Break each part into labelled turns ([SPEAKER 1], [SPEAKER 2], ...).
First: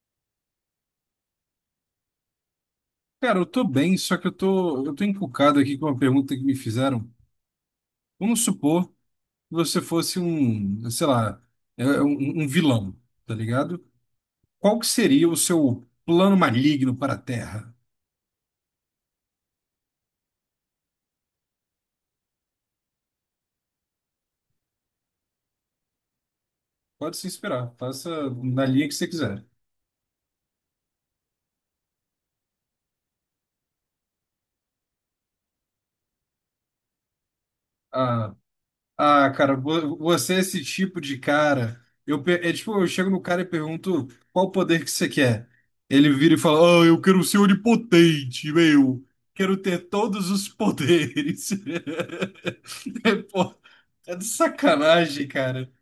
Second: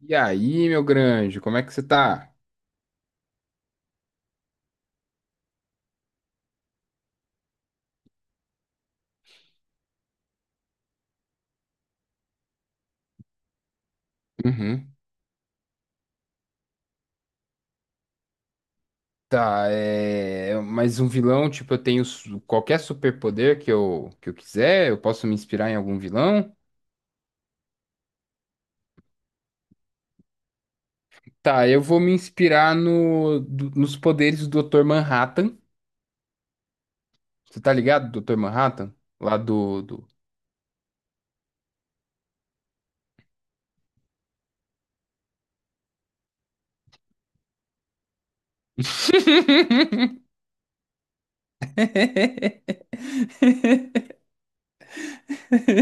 [SPEAKER 1] E aí, meu grande, como é que você tá?
[SPEAKER 2] Cara, eu tô bem, só que eu tô encucado aqui com uma pergunta que me fizeram. Vamos supor que você fosse um, sei lá, um vilão, tá ligado? Qual que
[SPEAKER 1] Uhum.
[SPEAKER 2] seria o seu plano maligno para a Terra?
[SPEAKER 1] Tá, é. Mas um vilão, tipo, qualquer superpoder que eu quiser, eu posso me inspirar em algum vilão?
[SPEAKER 2] Pode se inspirar, faça na linha que você quiser.
[SPEAKER 1] Tá, eu vou me inspirar no, do- nos poderes do Dr. Manhattan. Você tá ligado,
[SPEAKER 2] A
[SPEAKER 1] Dr. Manhattan?
[SPEAKER 2] Ah,
[SPEAKER 1] Lá
[SPEAKER 2] cara,
[SPEAKER 1] do,
[SPEAKER 2] vo-
[SPEAKER 1] do...
[SPEAKER 2] você é esse tipo de cara. É tipo, eu chego no cara e pergunto qual poder que você quer. Ele vira e fala: Ah, eu quero ser onipotente, meu. Quero ter todos os poderes. É, pô, é de sacanagem, cara.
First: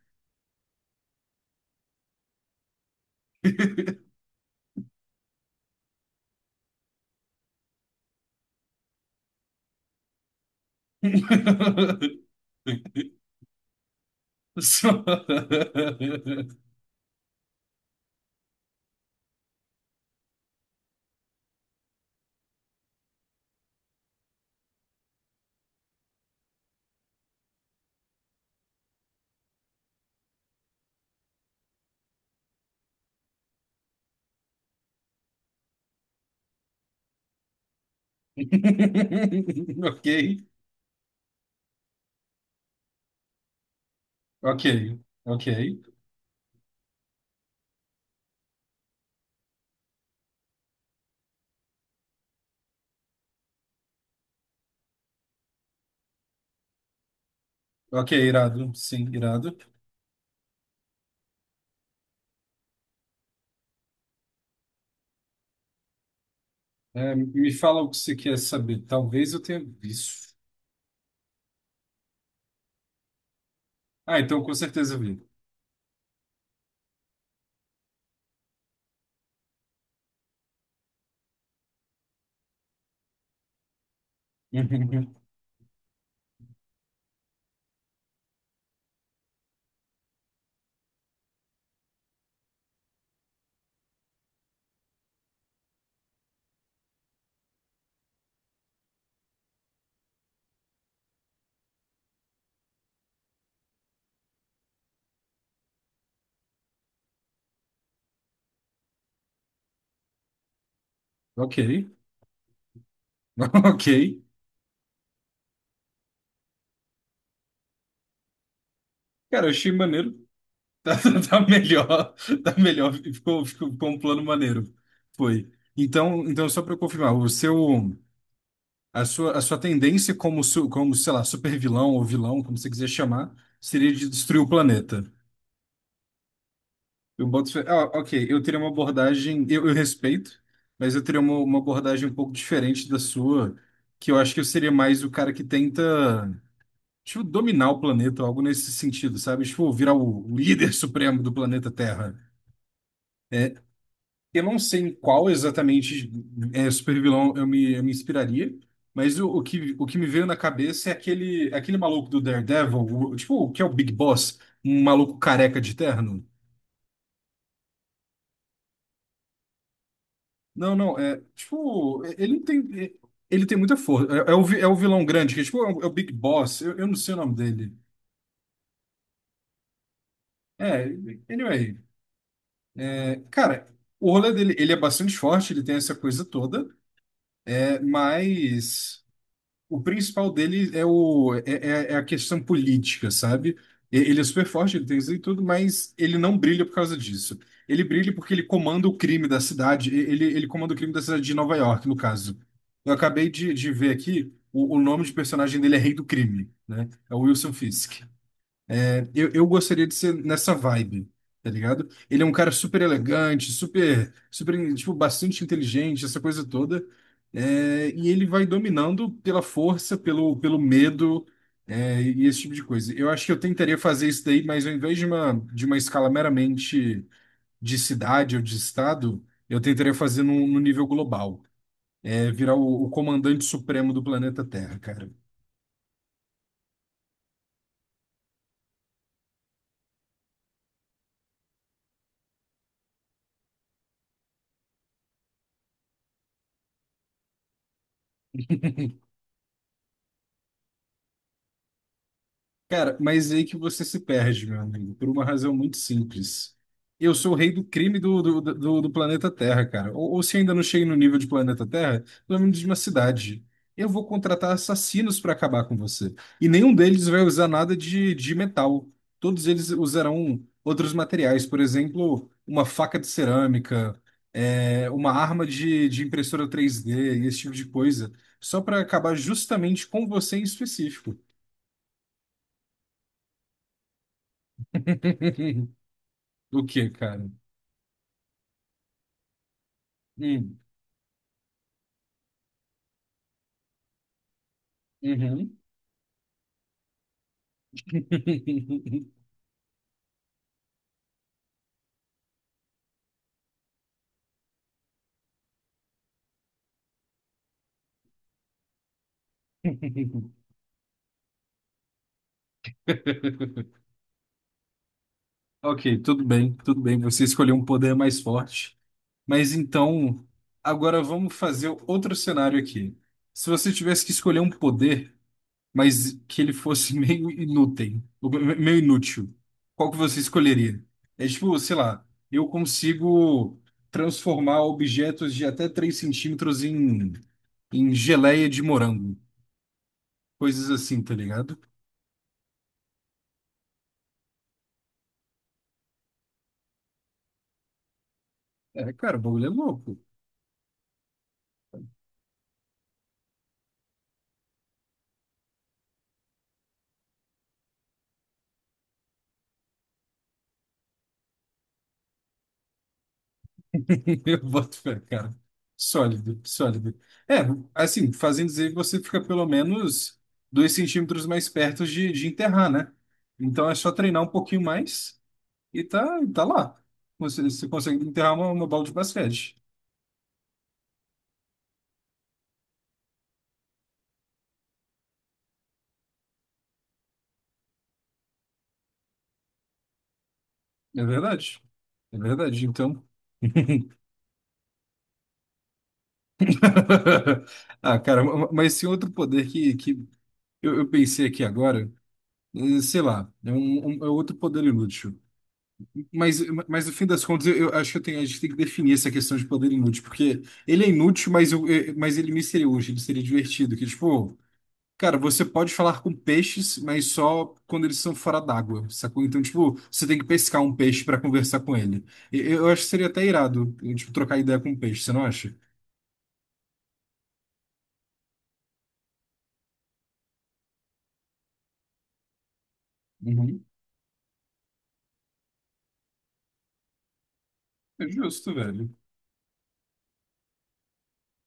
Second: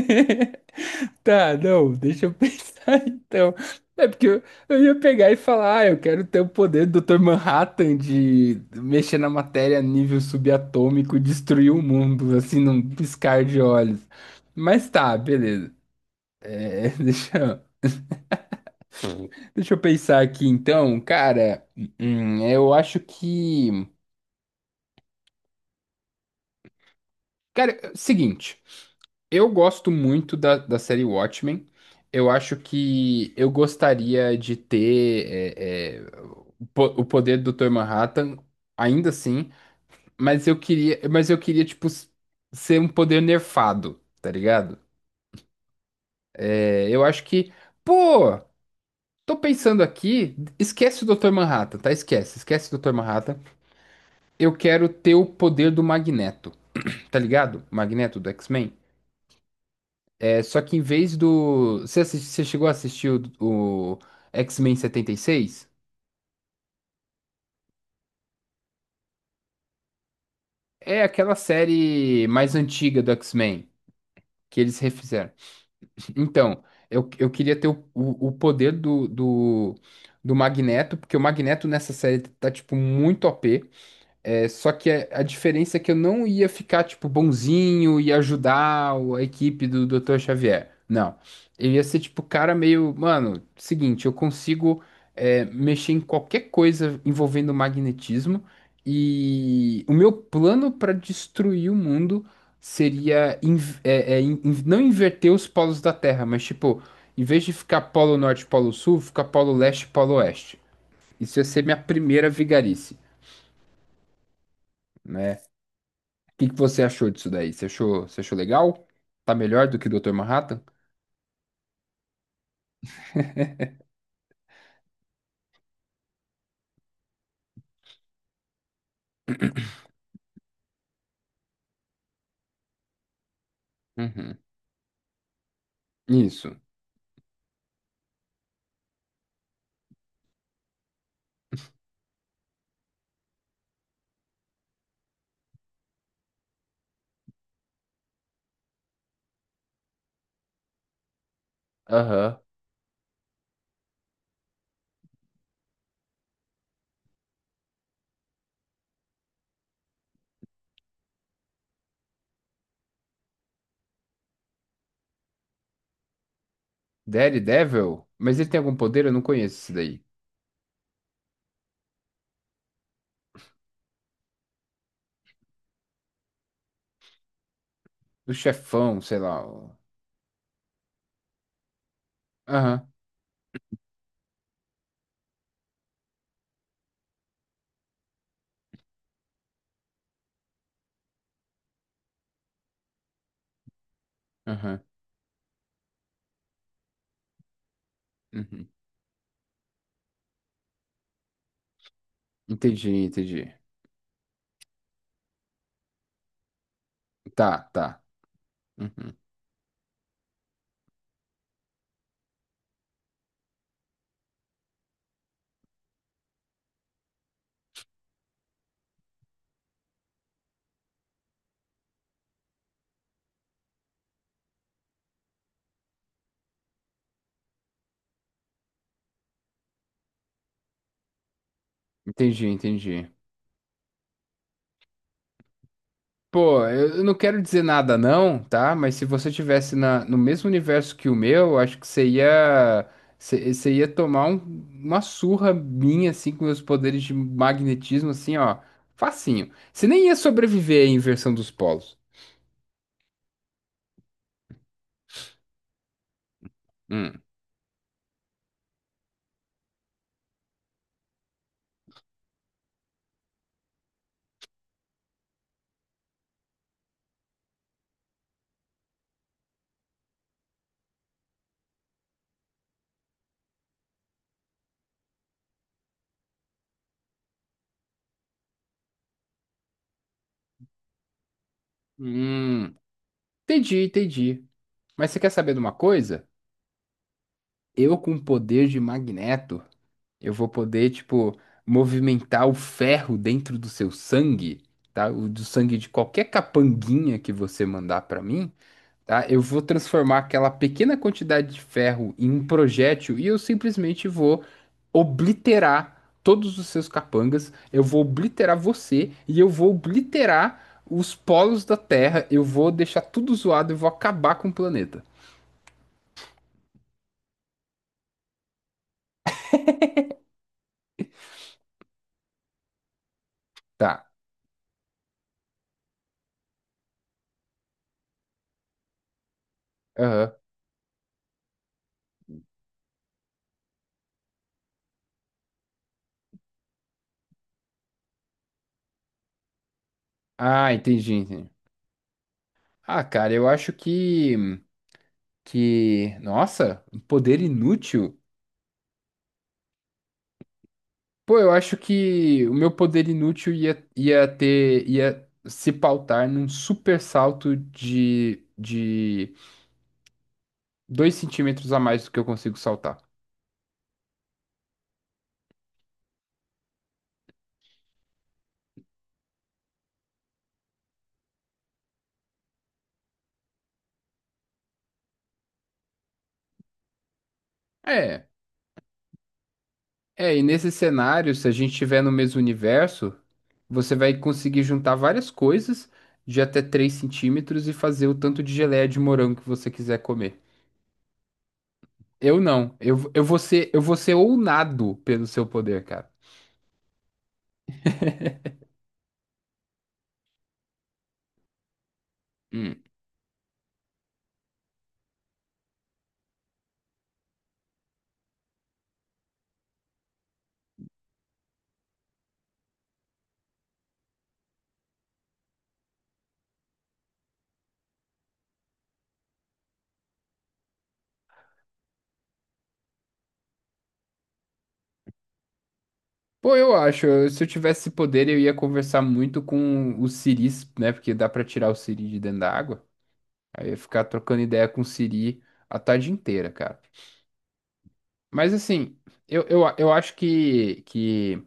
[SPEAKER 1] Tá, não, deixa eu pensar então. É porque eu, eu ia pegar e falar, ah, eu quero ter o poder do Dr. Manhattan de mexer na matéria a nível subatômico e destruir o mundo, assim, num piscar de olhos. Mas
[SPEAKER 2] Só-
[SPEAKER 1] tá, beleza. É, deixa eu pensar aqui então, cara. Eu acho que. Cara, é o seguinte. Eu gosto muito da série Watchmen. Eu acho que eu gostaria de ter o poder do Dr. Manhattan, ainda assim,
[SPEAKER 2] Ok,
[SPEAKER 1] mas eu queria, ser um poder nerfado, tá
[SPEAKER 2] ok,
[SPEAKER 1] ligado?
[SPEAKER 2] ok.
[SPEAKER 1] É, eu acho que, pô, tô pensando aqui, esquece o Dr. Manhattan, tá? Esquece o Dr. Manhattan. Eu quero ter o poder do Magneto, tá ligado?
[SPEAKER 2] Ok,
[SPEAKER 1] Magneto do X-Men.
[SPEAKER 2] irado. Sim, irado.
[SPEAKER 1] É só que em vez do. Você, você chegou a assistir o X-Men 76?
[SPEAKER 2] É, me fala o que você quer saber. Talvez eu tenha visto.
[SPEAKER 1] É aquela série mais antiga do X-Men
[SPEAKER 2] Ah, então com
[SPEAKER 1] que eles
[SPEAKER 2] certeza vi.
[SPEAKER 1] refizeram. Então, eu queria ter o poder do Magneto, porque o Magneto nessa série tá, tipo, muito O p. É, só que a,
[SPEAKER 2] Uhum.
[SPEAKER 1] a diferença é que eu não ia ficar, tipo, bonzinho e ajudar a equipe do Dr. Xavier. Não. Eu ia ser, tipo, cara meio. Mano, seguinte, eu consigo mexer em qualquer coisa envolvendo magnetismo. E o meu plano para destruir o mundo seria não inverter os polos da Terra, mas, tipo, em vez de ficar polo norte, polo sul, ficar polo leste, polo oeste. Isso ia
[SPEAKER 2] Ok,
[SPEAKER 1] ser minha primeira vigarice.
[SPEAKER 2] ok.
[SPEAKER 1] Né? Que você achou disso daí? Você achou legal? Tá
[SPEAKER 2] Cara, eu
[SPEAKER 1] melhor
[SPEAKER 2] achei
[SPEAKER 1] do que o Dr.
[SPEAKER 2] maneiro.
[SPEAKER 1] Manhattan?
[SPEAKER 2] Tá melhor, tá melhor. Ficou um plano maneiro. Foi. Então, só para confirmar, o seu, a sua tendência como, sei lá, super vilão ou vilão, como você quiser chamar, seria de
[SPEAKER 1] Uhum.
[SPEAKER 2] destruir o planeta.
[SPEAKER 1] Isso.
[SPEAKER 2] Ah, ok, eu teria uma abordagem, eu respeito, mas eu teria uma abordagem um pouco diferente da sua, que eu acho que eu seria mais o cara que tenta. Tipo, dominar o planeta, algo nesse sentido, sabe? Tipo, virar o líder supremo do planeta Terra.
[SPEAKER 1] Aham.
[SPEAKER 2] É, eu não sei em qual exatamente supervilão eu me inspiraria, mas o que me veio na cabeça é aquele maluco do Daredevil, tipo, o que é o Big Boss, um maluco careca de terno.
[SPEAKER 1] Daredevil? Mas ele tem algum poder? Eu não conheço esse daí.
[SPEAKER 2] Não, não, é, tipo, ele não tem, ele tem muita força. É o vilão grande, que é, tipo, é o Big Boss, eu não sei o nome dele.
[SPEAKER 1] O chefão, sei lá.
[SPEAKER 2] É, anyway.
[SPEAKER 1] Aham,
[SPEAKER 2] É, cara, o rolê dele, ele é bastante forte, ele tem essa coisa toda, mas o principal dele é a questão política, sabe? Ele é super forte,
[SPEAKER 1] aham.
[SPEAKER 2] ele tem isso e tudo, mas ele não brilha por causa disso. Ele brilha porque ele
[SPEAKER 1] Uhum.
[SPEAKER 2] comanda o crime da cidade, ele comanda o crime da cidade de Nova York, no caso.
[SPEAKER 1] Entendi,
[SPEAKER 2] Eu acabei de,
[SPEAKER 1] entendi.
[SPEAKER 2] de ver aqui, o nome de personagem dele é Rei do Crime, né? É o Wilson
[SPEAKER 1] Tá, tá.
[SPEAKER 2] Fisk.
[SPEAKER 1] Uhum.
[SPEAKER 2] Eu gostaria de ser nessa vibe, tá ligado? Ele é um cara super elegante, super, super, tipo, bastante inteligente, essa coisa toda. É, e ele vai dominando pela força, pelo medo, e esse tipo de coisa. Eu acho que eu tentaria fazer isso daí, mas ao invés de uma escala meramente de cidade ou de estado, eu tentaria fazer num nível global. É,
[SPEAKER 1] Entendi,
[SPEAKER 2] virar o
[SPEAKER 1] entendi.
[SPEAKER 2] comandante supremo do planeta Terra, cara.
[SPEAKER 1] Pô, eu não quero dizer nada não, tá? Mas se você tivesse no mesmo universo que o meu, eu acho que você ia, você ia tomar uma surra minha, assim, com meus poderes de magnetismo, assim, ó. Facinho. Você nem ia sobreviver à inversão dos polos.
[SPEAKER 2] Cara, mas é aí que você se perde, meu amigo, por uma razão muito simples. Eu
[SPEAKER 1] Hum.
[SPEAKER 2] sou o rei do crime do planeta Terra, cara. Ou se ainda não cheguei no nível de planeta Terra, pelo menos de uma cidade. Eu vou contratar assassinos para acabar com você. E nenhum deles vai usar nada de metal. Todos eles usarão outros materiais, por exemplo, uma faca de cerâmica, uma arma de impressora 3D e esse tipo de coisa. Só para acabar justamente com você em específico.
[SPEAKER 1] Hum. Entendi, entendi. Mas você quer saber de uma coisa?
[SPEAKER 2] O que, cara?
[SPEAKER 1] Eu com poder de magneto. Eu vou
[SPEAKER 2] Hum,
[SPEAKER 1] poder, tipo, movimentar o ferro dentro do seu sangue, tá? O do
[SPEAKER 2] uhum.
[SPEAKER 1] sangue de qualquer capanguinha que você mandar pra mim, tá? Eu vou transformar aquela pequena quantidade de ferro em um projétil e eu simplesmente vou obliterar todos os seus capangas. Eu vou obliterar você e eu vou obliterar os polos da Terra. Eu vou deixar tudo zoado, eu vou acabar com o planeta.
[SPEAKER 2] Ok, tudo bem, tudo bem. Você escolheu um poder mais forte. Mas então, agora vamos fazer outro cenário aqui. Se você tivesse
[SPEAKER 1] Tá.
[SPEAKER 2] que escolher um poder, mas que ele fosse meio inútil, qual que você
[SPEAKER 1] Aham.
[SPEAKER 2] escolheria? É tipo, sei lá, eu consigo transformar objetos de até 3 cm em geleia de morango. Coisas
[SPEAKER 1] Ah,
[SPEAKER 2] assim, tá
[SPEAKER 1] entendi, entendi.
[SPEAKER 2] ligado?
[SPEAKER 1] Ah, cara, eu acho que. Que, nossa, um poder inútil?
[SPEAKER 2] É, cara, o bagulho é louco.
[SPEAKER 1] Pô, eu acho que o meu poder inútil ia se pautar num super salto de 2 centímetros a mais do que eu consigo saltar.
[SPEAKER 2] Eu boto fé, cara. Sólido, sólido. É, assim, fazendo dizer que você fica pelo menos 2 cm mais perto de enterrar, né? Então é só treinar um pouquinho mais e tá lá. Você consegue
[SPEAKER 1] É,
[SPEAKER 2] enterrar uma bola de basquete.
[SPEAKER 1] e nesse cenário, se a gente estiver no mesmo universo, você vai conseguir juntar várias coisas de até 3 centímetros e fazer o tanto de geleia de morango que você quiser comer.
[SPEAKER 2] É verdade. É
[SPEAKER 1] Eu
[SPEAKER 2] verdade,
[SPEAKER 1] não,
[SPEAKER 2] então.
[SPEAKER 1] eu vou ser ounado pelo seu poder, cara.
[SPEAKER 2] Ah, cara, mas esse outro poder que eu pensei aqui agora, sei lá, é outro poder inútil. Mas, mas, no fim das contas, eu acho que a gente tem que definir essa questão de poder inútil, porque ele é inútil, mas ele me seria útil, ele seria divertido. Que, tipo, cara, você pode falar com peixes, mas só quando eles estão fora d'água, sacou? Então, tipo, você tem que pescar um peixe para conversar com ele. Eu, acho que seria até irado, tipo, trocar ideia com um peixe, você não acha?
[SPEAKER 1] Pô, se eu tivesse poder, eu ia conversar muito com o siris, né? Porque dá pra tirar o siri de dentro da água.
[SPEAKER 2] Uhum.
[SPEAKER 1] Aí eu ia ficar trocando ideia com o siri a tarde inteira, cara.
[SPEAKER 2] É
[SPEAKER 1] Mas
[SPEAKER 2] justo, velho.
[SPEAKER 1] assim, eu acho que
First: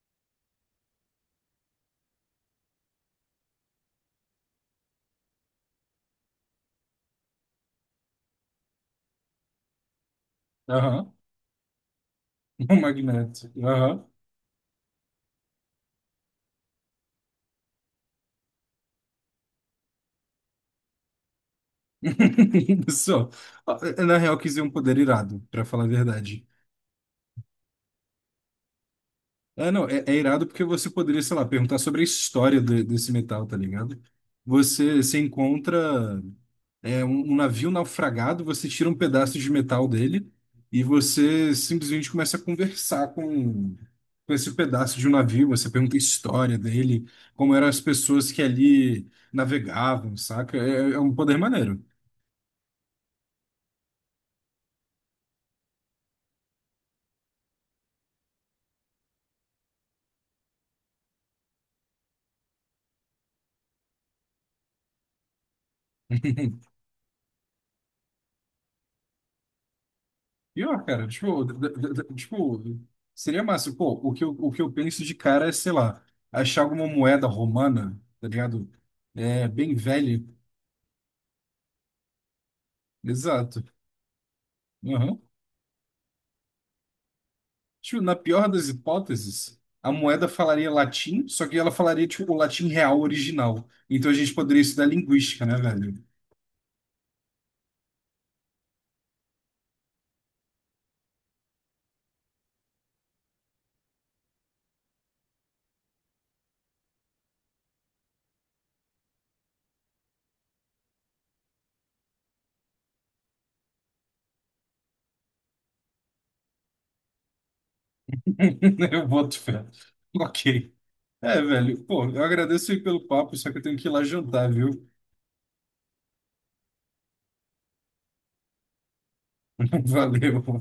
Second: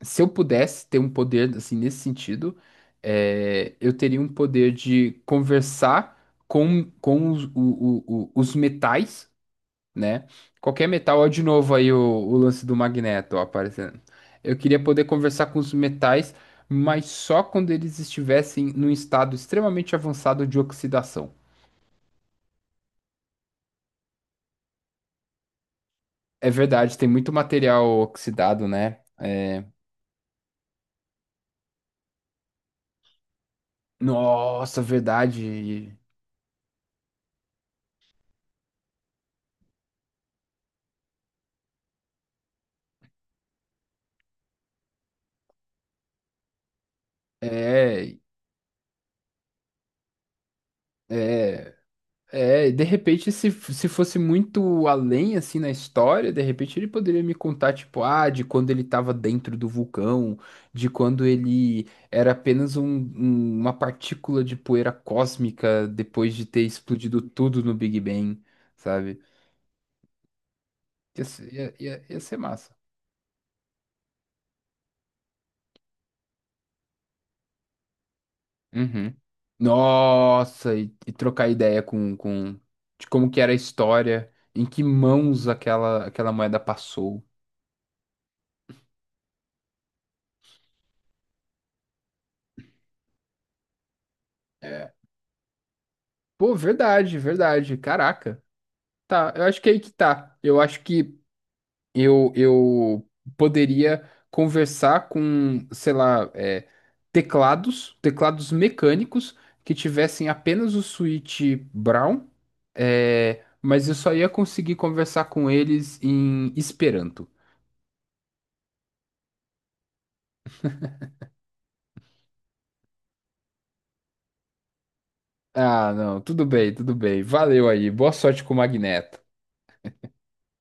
[SPEAKER 1] se eu pudesse ter um poder, assim, nesse sentido, é, eu teria um poder de conversar com os, o- os metais. Né? Qualquer
[SPEAKER 2] Aham.
[SPEAKER 1] metal, ó, de novo aí o lance do
[SPEAKER 2] Um
[SPEAKER 1] magneto, ó,
[SPEAKER 2] magneto.
[SPEAKER 1] aparecendo.
[SPEAKER 2] Aham.
[SPEAKER 1] Eu queria poder conversar com os metais, mas só quando eles estivessem num estado extremamente avançado de oxidação.
[SPEAKER 2] Só. Ah, na real, eu quis dizer um poder irado, para falar a verdade.
[SPEAKER 1] É verdade, tem muito material oxidado, né? É...
[SPEAKER 2] É, não, é irado porque você poderia, sei lá, perguntar sobre a história desse metal, tá ligado?
[SPEAKER 1] Nossa,
[SPEAKER 2] Você
[SPEAKER 1] verdade.
[SPEAKER 2] encontra um navio naufragado, você tira um pedaço de metal dele e você simplesmente começa a conversar com esse pedaço de um navio. Você pergunta a história dele, como eram as
[SPEAKER 1] É,
[SPEAKER 2] pessoas que ali navegavam, saca? É um poder
[SPEAKER 1] é.
[SPEAKER 2] maneiro.
[SPEAKER 1] É, e de repente, se fosse muito além, assim, na história, de repente ele poderia me contar, tipo, ah, de quando ele estava dentro do vulcão, de quando ele era apenas uma partícula de poeira cósmica depois de ter explodido tudo no Big Bang, sabe?
[SPEAKER 2] E, ó, cara, tipo,
[SPEAKER 1] Ia ser
[SPEAKER 2] tipo,
[SPEAKER 1] massa.
[SPEAKER 2] seria massa. Pô, o que eu penso de cara é, sei lá, achar alguma moeda romana, tá ligado?
[SPEAKER 1] Uhum.
[SPEAKER 2] É, bem velha.
[SPEAKER 1] Nossa, e trocar ideia com de como que era a
[SPEAKER 2] Exato.
[SPEAKER 1] história, em que
[SPEAKER 2] Uhum.
[SPEAKER 1] mãos aquela moeda passou.
[SPEAKER 2] Tipo, na pior das hipóteses, a moeda falaria latim, só que ela falaria, tipo, o latim real original. Então a gente poderia estudar
[SPEAKER 1] É,
[SPEAKER 2] linguística, né, velho?
[SPEAKER 1] pô, verdade, verdade. Caraca. Tá, eu acho que é aí que tá. Eu acho que eu poderia conversar com, sei lá, é, teclados mecânicos que tivessem apenas o switch Brown, é, mas eu só ia conseguir conversar com eles em Esperanto.
[SPEAKER 2] Eu boto fé. Ok. É, velho. Pô, eu agradeço aí pelo papo, só que eu tenho que ir lá jantar, viu?
[SPEAKER 1] Ah, não, tudo bem, tudo bem. Valeu aí. Boa sorte com o Magneto.
[SPEAKER 2] Valeu.